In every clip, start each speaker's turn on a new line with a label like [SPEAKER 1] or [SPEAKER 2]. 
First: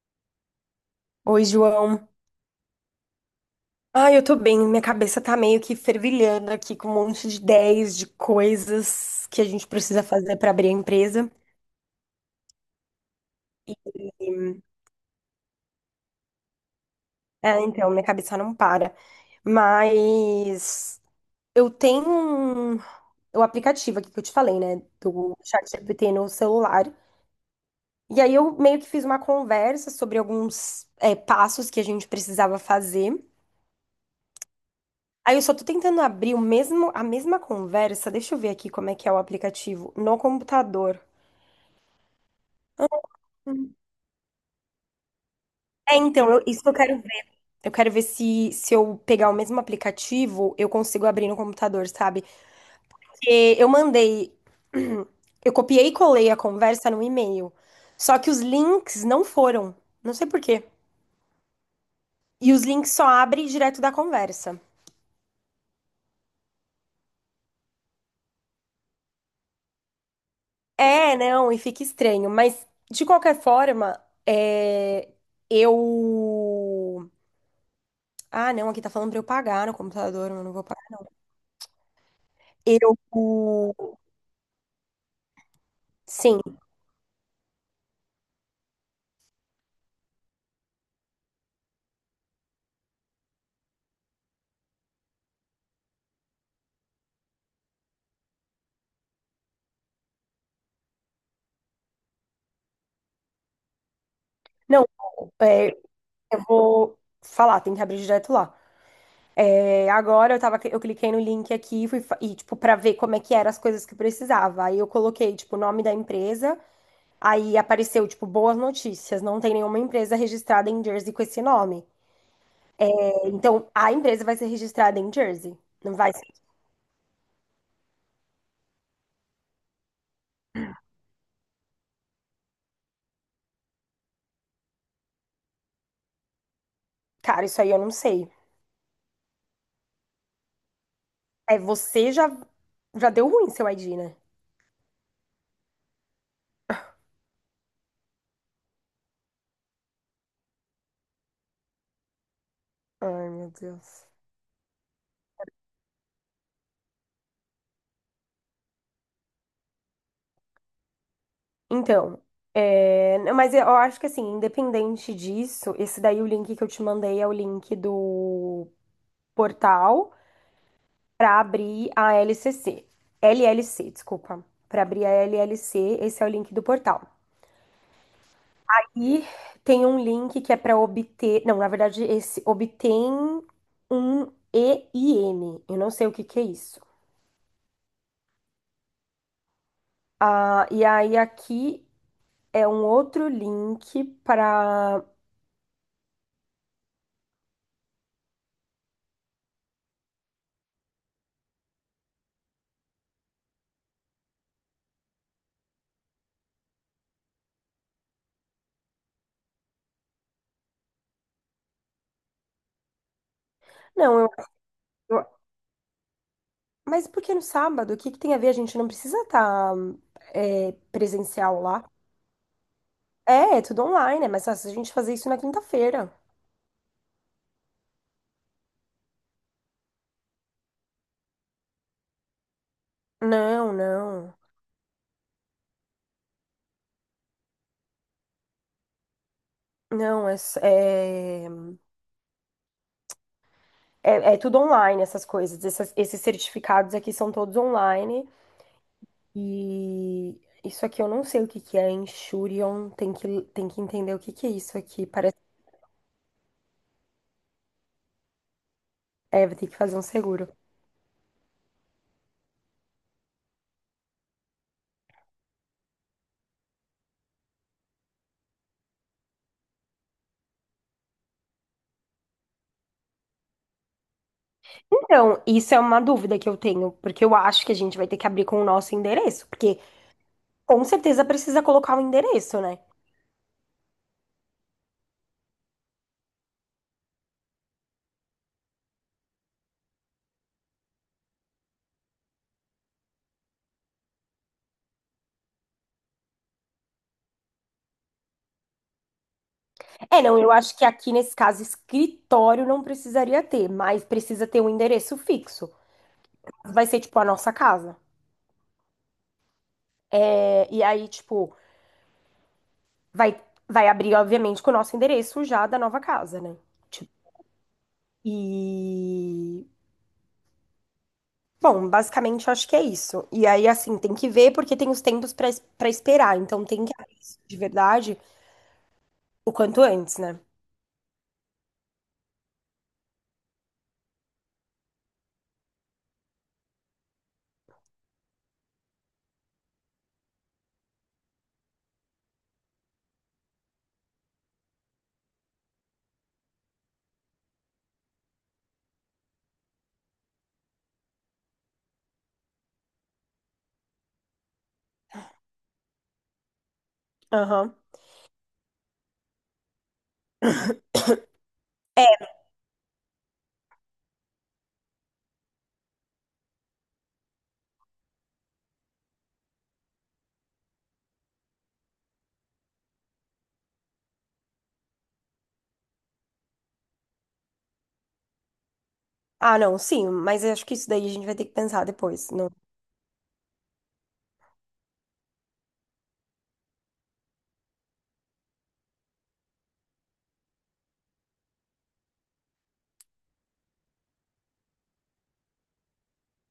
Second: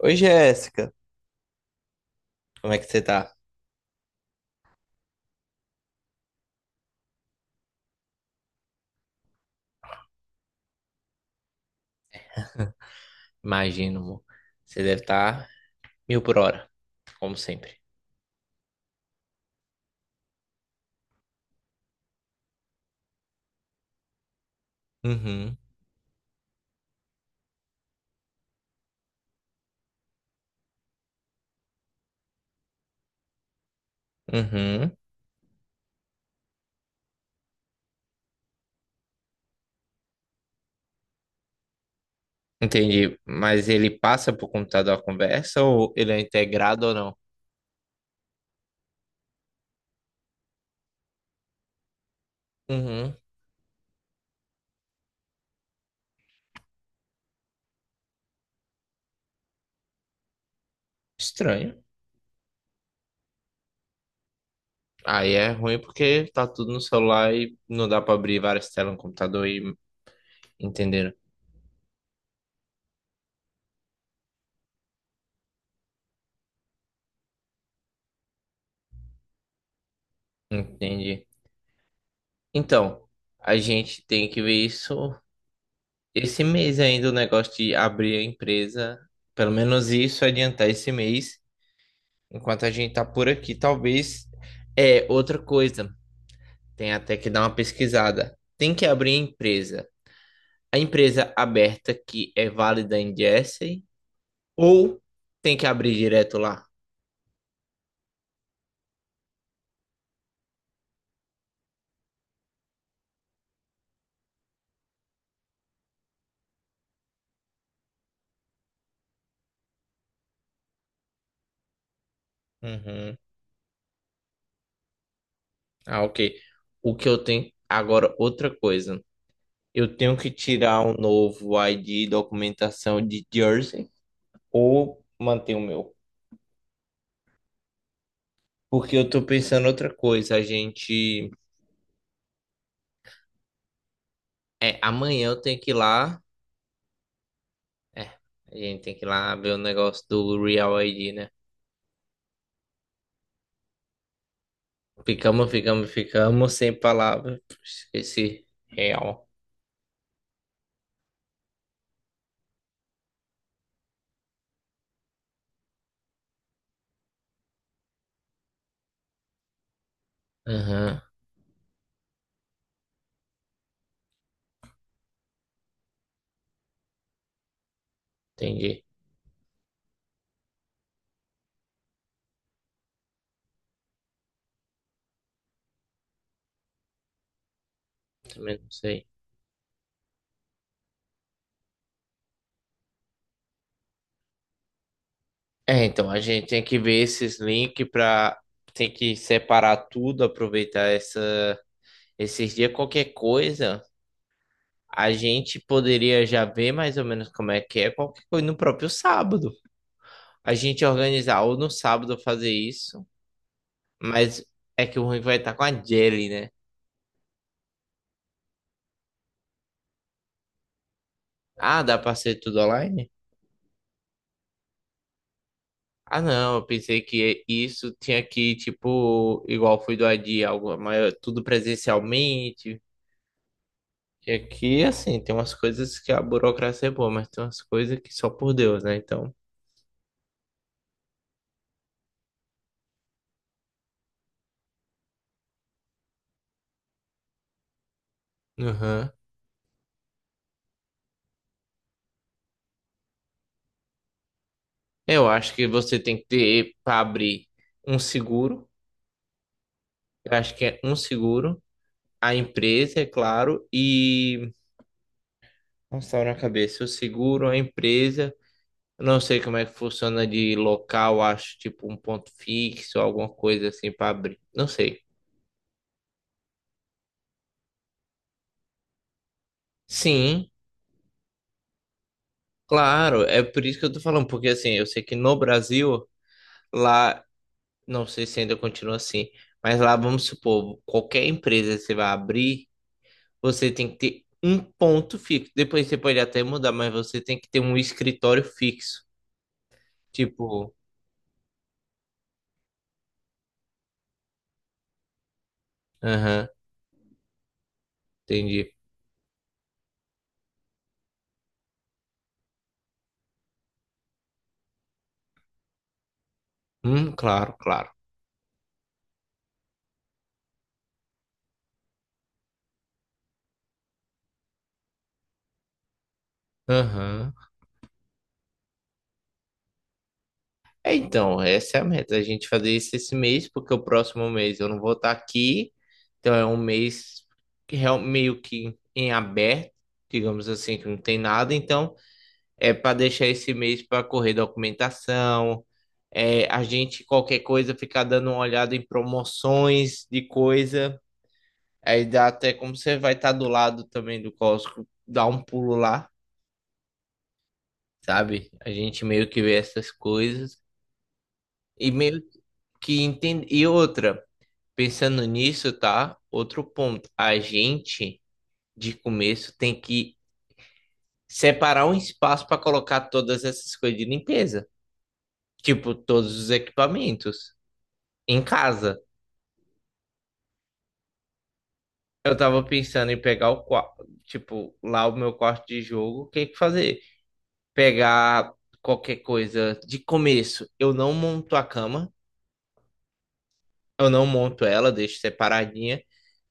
[SPEAKER 1] Oi, Jéssica.
[SPEAKER 2] Oi, João.
[SPEAKER 1] Como é que você tá?
[SPEAKER 2] Eu tô bem. Minha cabeça tá meio que fervilhando aqui com um monte de ideias de coisas que a gente precisa fazer pra abrir a empresa.
[SPEAKER 1] Imagino, amor.
[SPEAKER 2] E,
[SPEAKER 1] Você deve estar mil por hora, como sempre.
[SPEAKER 2] Minha cabeça não para. Mas eu o aplicativo aqui que eu te falei, né, do
[SPEAKER 1] Uhum,
[SPEAKER 2] ChatGPT no celular. E aí eu meio que fiz uma conversa sobre alguns passos que a gente precisava fazer.
[SPEAKER 1] uhum.
[SPEAKER 2] Aí eu só tô tentando abrir a mesma conversa. Deixa eu ver aqui como é que é o aplicativo no computador.
[SPEAKER 1] Entendi. Mas ele passa pro computador a conversa ou ele é
[SPEAKER 2] Isso que eu
[SPEAKER 1] integrado ou
[SPEAKER 2] quero
[SPEAKER 1] não?
[SPEAKER 2] ver. Eu quero ver se eu pegar o mesmo aplicativo, eu consigo abrir no computador, sabe?
[SPEAKER 1] Uhum.
[SPEAKER 2] Porque eu mandei. Eu copiei e colei a conversa no e-mail. Só que os links não foram. Não sei por quê.
[SPEAKER 1] Estranho.
[SPEAKER 2] E os links só abrem direto da conversa.
[SPEAKER 1] Aí é ruim porque tá tudo no celular e não dá pra abrir várias telas no computador e entenderam.
[SPEAKER 2] É, não, e fica estranho. Mas, de qualquer forma, é, eu. Ah, não, aqui tá falando pra eu pagar no computador, mas eu não vou pagar.
[SPEAKER 1] Entendi.
[SPEAKER 2] Eu.
[SPEAKER 1] Então, a gente tem que ver isso esse
[SPEAKER 2] Sim.
[SPEAKER 1] mês ainda, o negócio de abrir a empresa. Pelo menos isso adiantar esse mês, enquanto a gente tá por aqui, talvez. É, outra coisa, tem até que dar uma pesquisada. Tem que abrir a empresa. A empresa aberta que é válida em Jersey
[SPEAKER 2] Não,
[SPEAKER 1] ou tem que
[SPEAKER 2] é,
[SPEAKER 1] abrir direto
[SPEAKER 2] eu
[SPEAKER 1] lá?
[SPEAKER 2] vou falar, tem que abrir direto lá. Agora eu tava, eu cliquei no link aqui e tipo, pra ver como é que eram as coisas que eu precisava. Aí eu coloquei, tipo, o nome da empresa, aí apareceu, tipo, boas notícias. Não tem nenhuma empresa registrada em Jersey com esse nome.
[SPEAKER 1] Uhum.
[SPEAKER 2] Então, a empresa vai ser registrada em Jersey. Não
[SPEAKER 1] Ah,
[SPEAKER 2] vai
[SPEAKER 1] ok.
[SPEAKER 2] ser.
[SPEAKER 1] O que eu tenho. Agora, outra coisa. Eu tenho que tirar um novo ID e documentação de Jersey ou manter o meu?
[SPEAKER 2] Cara, isso aí eu não sei.
[SPEAKER 1] Porque eu tô pensando outra coisa. A gente.
[SPEAKER 2] É, você já, já deu ruim seu ID, né?
[SPEAKER 1] É, amanhã eu tenho que ir lá. É, a gente tem que ir lá ver o negócio do Real ID, né?
[SPEAKER 2] Ai, meu Deus.
[SPEAKER 1] Ficamos sem palavras. Esqueci. Real.
[SPEAKER 2] Então, é, não, mas eu acho que assim, independente disso, esse daí o link que eu te mandei é o link do portal
[SPEAKER 1] Aham,
[SPEAKER 2] para abrir a LCC. LLC, desculpa. Para abrir a LLC, esse é o link do portal.
[SPEAKER 1] entendi.
[SPEAKER 2] E tem um link que é para obter, não, na verdade, esse obtém um e i EIN. Eu não sei o que que é isso.
[SPEAKER 1] Também não sei.
[SPEAKER 2] E aí aqui é um outro link para.
[SPEAKER 1] É, então a gente tem que ver esses links pra. Tem que separar tudo, aproveitar essa esses dias. Qualquer coisa, a gente poderia já ver mais ou menos como é que é. Qualquer coisa no próprio sábado. A gente organizar ou no sábado fazer isso,
[SPEAKER 2] Não, eu
[SPEAKER 1] mas é que o ruim vai estar com a Jelly, né?
[SPEAKER 2] Mas por que no sábado? O que que tem a ver? A gente não precisa estar presencial
[SPEAKER 1] Ah,
[SPEAKER 2] lá.
[SPEAKER 1] dá pra ser tudo online?
[SPEAKER 2] É, é tudo online, é mais fácil a gente fazer isso na quinta-feira.
[SPEAKER 1] Ah, não, eu pensei que isso tinha que, tipo, igual foi do AD, algo maior, tudo presencialmente.
[SPEAKER 2] Não,
[SPEAKER 1] E
[SPEAKER 2] não.
[SPEAKER 1] aqui, assim, tem umas coisas que a burocracia é boa, mas tem umas coisas que só por Deus, né? Então,
[SPEAKER 2] Não, é, s- é, é tudo online essas coisas. Esses certificados aqui são todos online.
[SPEAKER 1] aham,
[SPEAKER 2] E isso aqui eu não sei o que que é. Insurance, tem que entender o que que é isso aqui.
[SPEAKER 1] eu acho que você tem que ter para abrir um seguro.
[SPEAKER 2] Vai ter que fazer um
[SPEAKER 1] Eu
[SPEAKER 2] seguro.
[SPEAKER 1] acho que é um seguro, a empresa, é claro, e. Nossa, tá na cabeça, o seguro, a empresa. Eu não sei como é que funciona de local, acho tipo um ponto fixo, alguma coisa assim para abrir. Não sei.
[SPEAKER 2] Então, isso é uma dúvida que eu tenho, porque eu acho que a gente vai ter que abrir com o nosso endereço, porque
[SPEAKER 1] Sim,
[SPEAKER 2] com certeza precisa colocar o endereço, né?
[SPEAKER 1] claro, é por isso que eu tô falando, porque assim, eu sei que no Brasil, lá, não sei se ainda continua assim, mas lá, vamos supor, qualquer empresa que você vai abrir, você tem que ter um ponto fixo. Depois você pode até mudar, mas você tem que ter um escritório fixo.
[SPEAKER 2] É, não, eu
[SPEAKER 1] Tipo,
[SPEAKER 2] acho que aqui nesse caso escritório não precisaria ter, mas precisa ter um endereço fixo.
[SPEAKER 1] aham,
[SPEAKER 2] Vai ser tipo a nossa casa.
[SPEAKER 1] entendi.
[SPEAKER 2] É, e aí, tipo, vai, vai abrir, obviamente, com o nosso endereço já da nova casa, né? Tipo,
[SPEAKER 1] Claro, claro.
[SPEAKER 2] e. Bom, basicamente eu acho que é isso. E aí, assim, tem que ver porque tem os tempos pra esperar. Então tem que abrir
[SPEAKER 1] Aham.
[SPEAKER 2] isso de verdade. O quanto antes, né?
[SPEAKER 1] É, então, essa é a meta, a gente fazer isso esse mês, porque o próximo mês eu não vou estar aqui, então é um mês que real- meio que em aberto, digamos assim, que não tem nada, então é para deixar esse mês para correr documentação, é, a gente, qualquer coisa, ficar dando uma olhada em promoções de coisa, aí dá até como você vai estar do lado também do Costco, dá um pulo lá,
[SPEAKER 2] Aham.
[SPEAKER 1] sabe? A gente meio que vê essas coisas, e meio
[SPEAKER 2] É,
[SPEAKER 1] que entende, e outra. Pensando nisso, tá? Outro ponto. A gente, de começo, tem que separar um espaço para colocar todas essas coisas de limpeza. Tipo, todos os equipamentos. Em casa.
[SPEAKER 2] não, sim, mas eu acho que isso daí a gente vai ter que pensar depois.
[SPEAKER 1] Eu
[SPEAKER 2] Não.
[SPEAKER 1] tava pensando em pegar o quarto. Tipo, lá o meu quarto de jogo, o que que fazer? Pegar qualquer coisa. De começo, eu não monto a cama. Eu não monto ela, deixo separadinha.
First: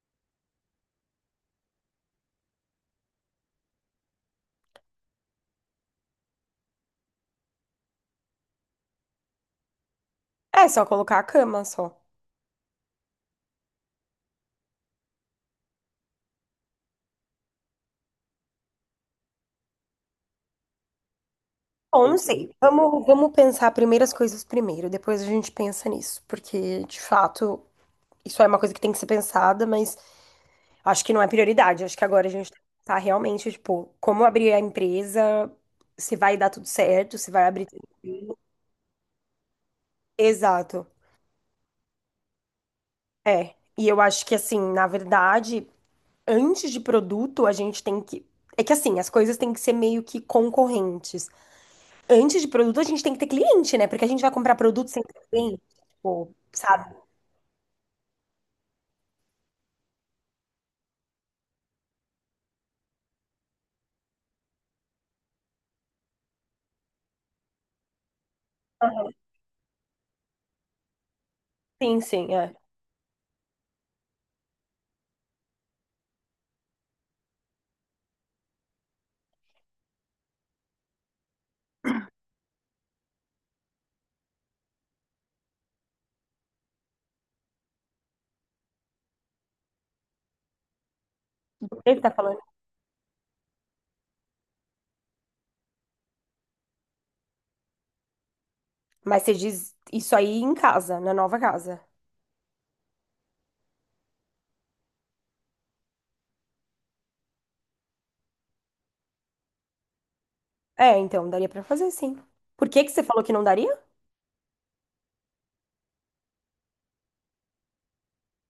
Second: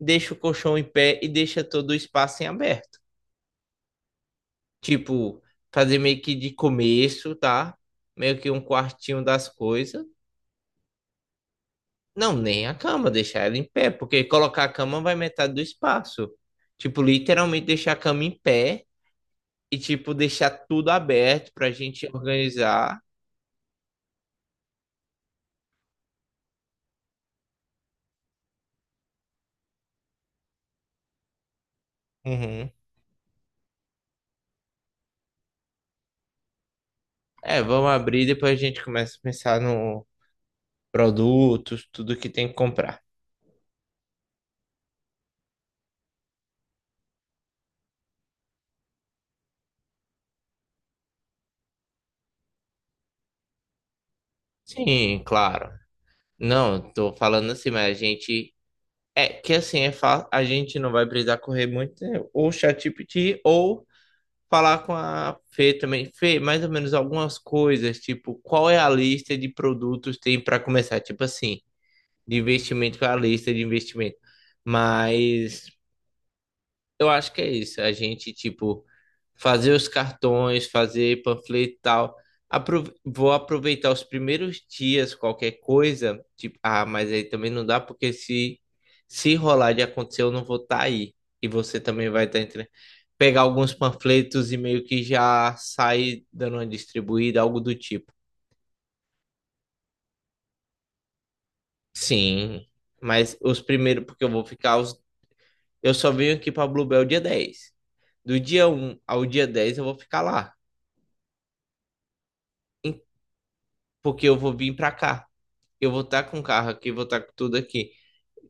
[SPEAKER 1] Deixo o colchão em pé e deixa todo o espaço em aberto. Tipo, fazer meio que de começo, tá? Meio que um quartinho das coisas.
[SPEAKER 2] É só colocar a cama só.
[SPEAKER 1] Não, nem a cama, deixar ela em pé, porque colocar a cama vai metade do espaço. Tipo, literalmente deixar a cama em pé e, tipo, deixar tudo aberto pra gente
[SPEAKER 2] Bom, não sei.
[SPEAKER 1] organizar.
[SPEAKER 2] Vamos pensar primeiro as coisas primeiro, depois a gente pensa nisso, porque de fato isso é uma coisa que tem que ser pensada, mas acho que não é prioridade. Acho que agora a gente tem que
[SPEAKER 1] Uhum.
[SPEAKER 2] pensar realmente, tipo, como abrir a empresa, se vai dar tudo certo, se vai
[SPEAKER 1] É,
[SPEAKER 2] abrir.
[SPEAKER 1] vamos abrir, depois a gente começa a pensar no
[SPEAKER 2] Exato.
[SPEAKER 1] produtos, tudo que tem que comprar.
[SPEAKER 2] É. E eu acho que assim, na verdade. Antes de produto, a gente tem que. É que assim, as coisas têm que ser meio que concorrentes. Antes de produto, a gente tem que ter cliente, né? Porque a gente vai comprar produto sem ter
[SPEAKER 1] Sim,
[SPEAKER 2] cliente,
[SPEAKER 1] claro.
[SPEAKER 2] tipo,
[SPEAKER 1] Não,
[SPEAKER 2] sabe?
[SPEAKER 1] tô falando assim, mas a gente é, que assim, é fa- a gente não vai precisar correr muito, né? Ou ChatGPT, ou falar com a Fê também. Fê, mais ou menos algumas coisas, tipo, qual é a
[SPEAKER 2] Aham.
[SPEAKER 1] lista de produtos tem para começar? Tipo assim,
[SPEAKER 2] Sim,
[SPEAKER 1] de
[SPEAKER 2] é.
[SPEAKER 1] investimento, qual é a lista de investimento? Mas eu acho que é isso. A gente, tipo, fazer os cartões, fazer panfleto e tal. Aprove- vou aproveitar os primeiros dias, qualquer coisa. Tipo, ah, mas aí também não dá, porque se rolar de acontecer, eu não vou estar aí. E você
[SPEAKER 2] Ele
[SPEAKER 1] também
[SPEAKER 2] tá
[SPEAKER 1] vai estar
[SPEAKER 2] falando.
[SPEAKER 1] entre. Pegar alguns panfletos e meio que já sair dando uma distribuída, algo do tipo.
[SPEAKER 2] Mas você diz isso aí em casa, na nova casa.
[SPEAKER 1] Sim, mas os primeiros, porque eu vou ficar. Os... eu só venho aqui pra Bluebell dia 10. Do dia 1 ao dia 10 eu vou ficar lá.
[SPEAKER 2] É, então, daria pra fazer, sim. Por que que você falou que não daria?
[SPEAKER 1] Porque eu vou vir pra cá. Eu vou estar com o carro aqui, vou estar com tudo aqui.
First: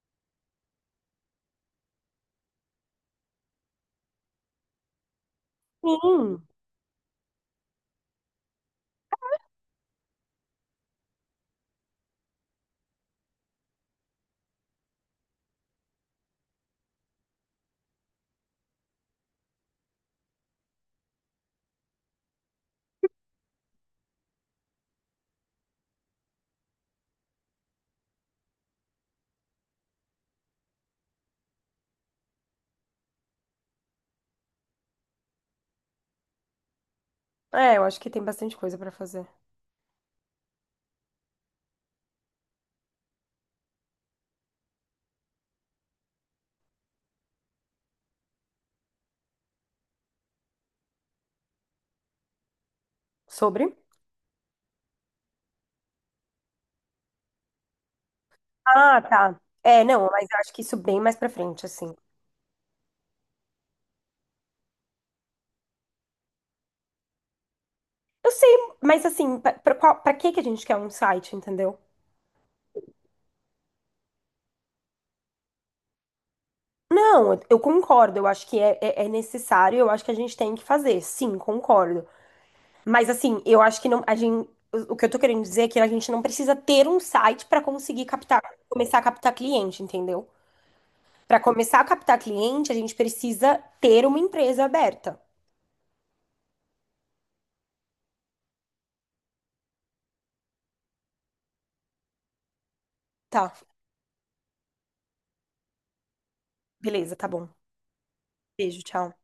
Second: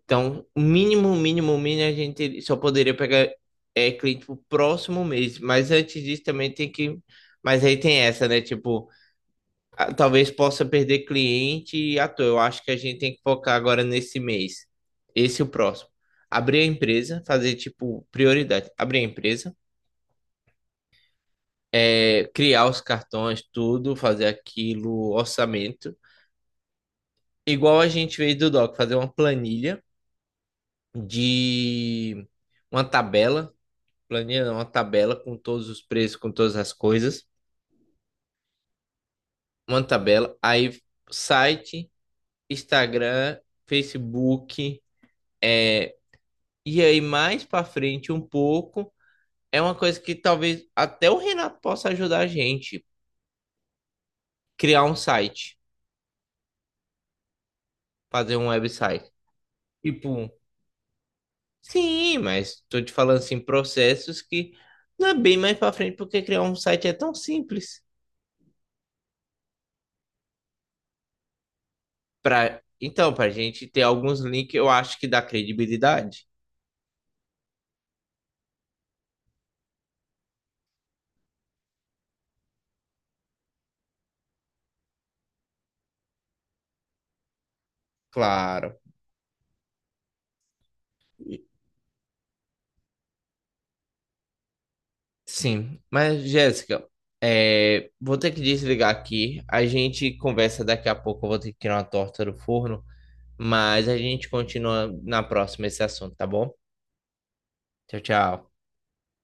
[SPEAKER 1] Então, mínimo, a gente só poderia pegar é, cliente pro próximo mês. Mas antes disso
[SPEAKER 2] Sim.
[SPEAKER 1] também tem que. Mas aí tem essa, né? Tipo, ah, talvez possa perder cliente e à toa. Eu acho que a gente tem que focar agora nesse mês. Esse e o próximo. Abrir a empresa, fazer, tipo, prioridade. Abrir a empresa, é, criar os cartões, tudo, fazer aquilo, orçamento. Igual a gente fez do Doc, fazer uma planilha de uma tabela, planilha não, uma tabela com todos os preços, com todas as coisas,
[SPEAKER 2] É, eu acho que tem bastante coisa pra fazer.
[SPEAKER 1] uma tabela, aí site, Instagram, Facebook, é, e aí mais para frente um pouco, é uma coisa que talvez até o Renato possa ajudar a gente,
[SPEAKER 2] Sobre?
[SPEAKER 1] criar um site, fazer um
[SPEAKER 2] Ah,
[SPEAKER 1] website.
[SPEAKER 2] tá. É, não,
[SPEAKER 1] Tipo,
[SPEAKER 2] mas
[SPEAKER 1] um,
[SPEAKER 2] eu acho que isso bem mais pra frente, assim.
[SPEAKER 1] sim, mas tô te falando assim, processos que não é bem mais para frente porque criar um site é tão simples.
[SPEAKER 2] Eu sei, mas assim, pra que que a gente quer um site, entendeu?
[SPEAKER 1] Pra... então, pra gente ter alguns links, eu acho que dá credibilidade.
[SPEAKER 2] Não, eu concordo. Eu acho que é necessário. Eu acho que a gente tem que fazer. Sim, concordo. Mas assim, eu acho que não. A gente, o que eu tô querendo dizer é que a gente não precisa ter um site para conseguir captar,
[SPEAKER 1] Claro.
[SPEAKER 2] começar a captar cliente, entendeu? Para começar a captar cliente, a gente precisa ter uma empresa aberta.
[SPEAKER 1] Sim. Mas, Jéssica, é, vou ter que desligar aqui. A gente conversa daqui a pouco. Eu vou ter que tirar uma torta do forno.
[SPEAKER 2] Tá,
[SPEAKER 1] Mas a gente continua na próxima esse assunto, tá bom?
[SPEAKER 2] beleza, tá bom.
[SPEAKER 1] Tchau, tchau.
[SPEAKER 2] Beijo, tchau.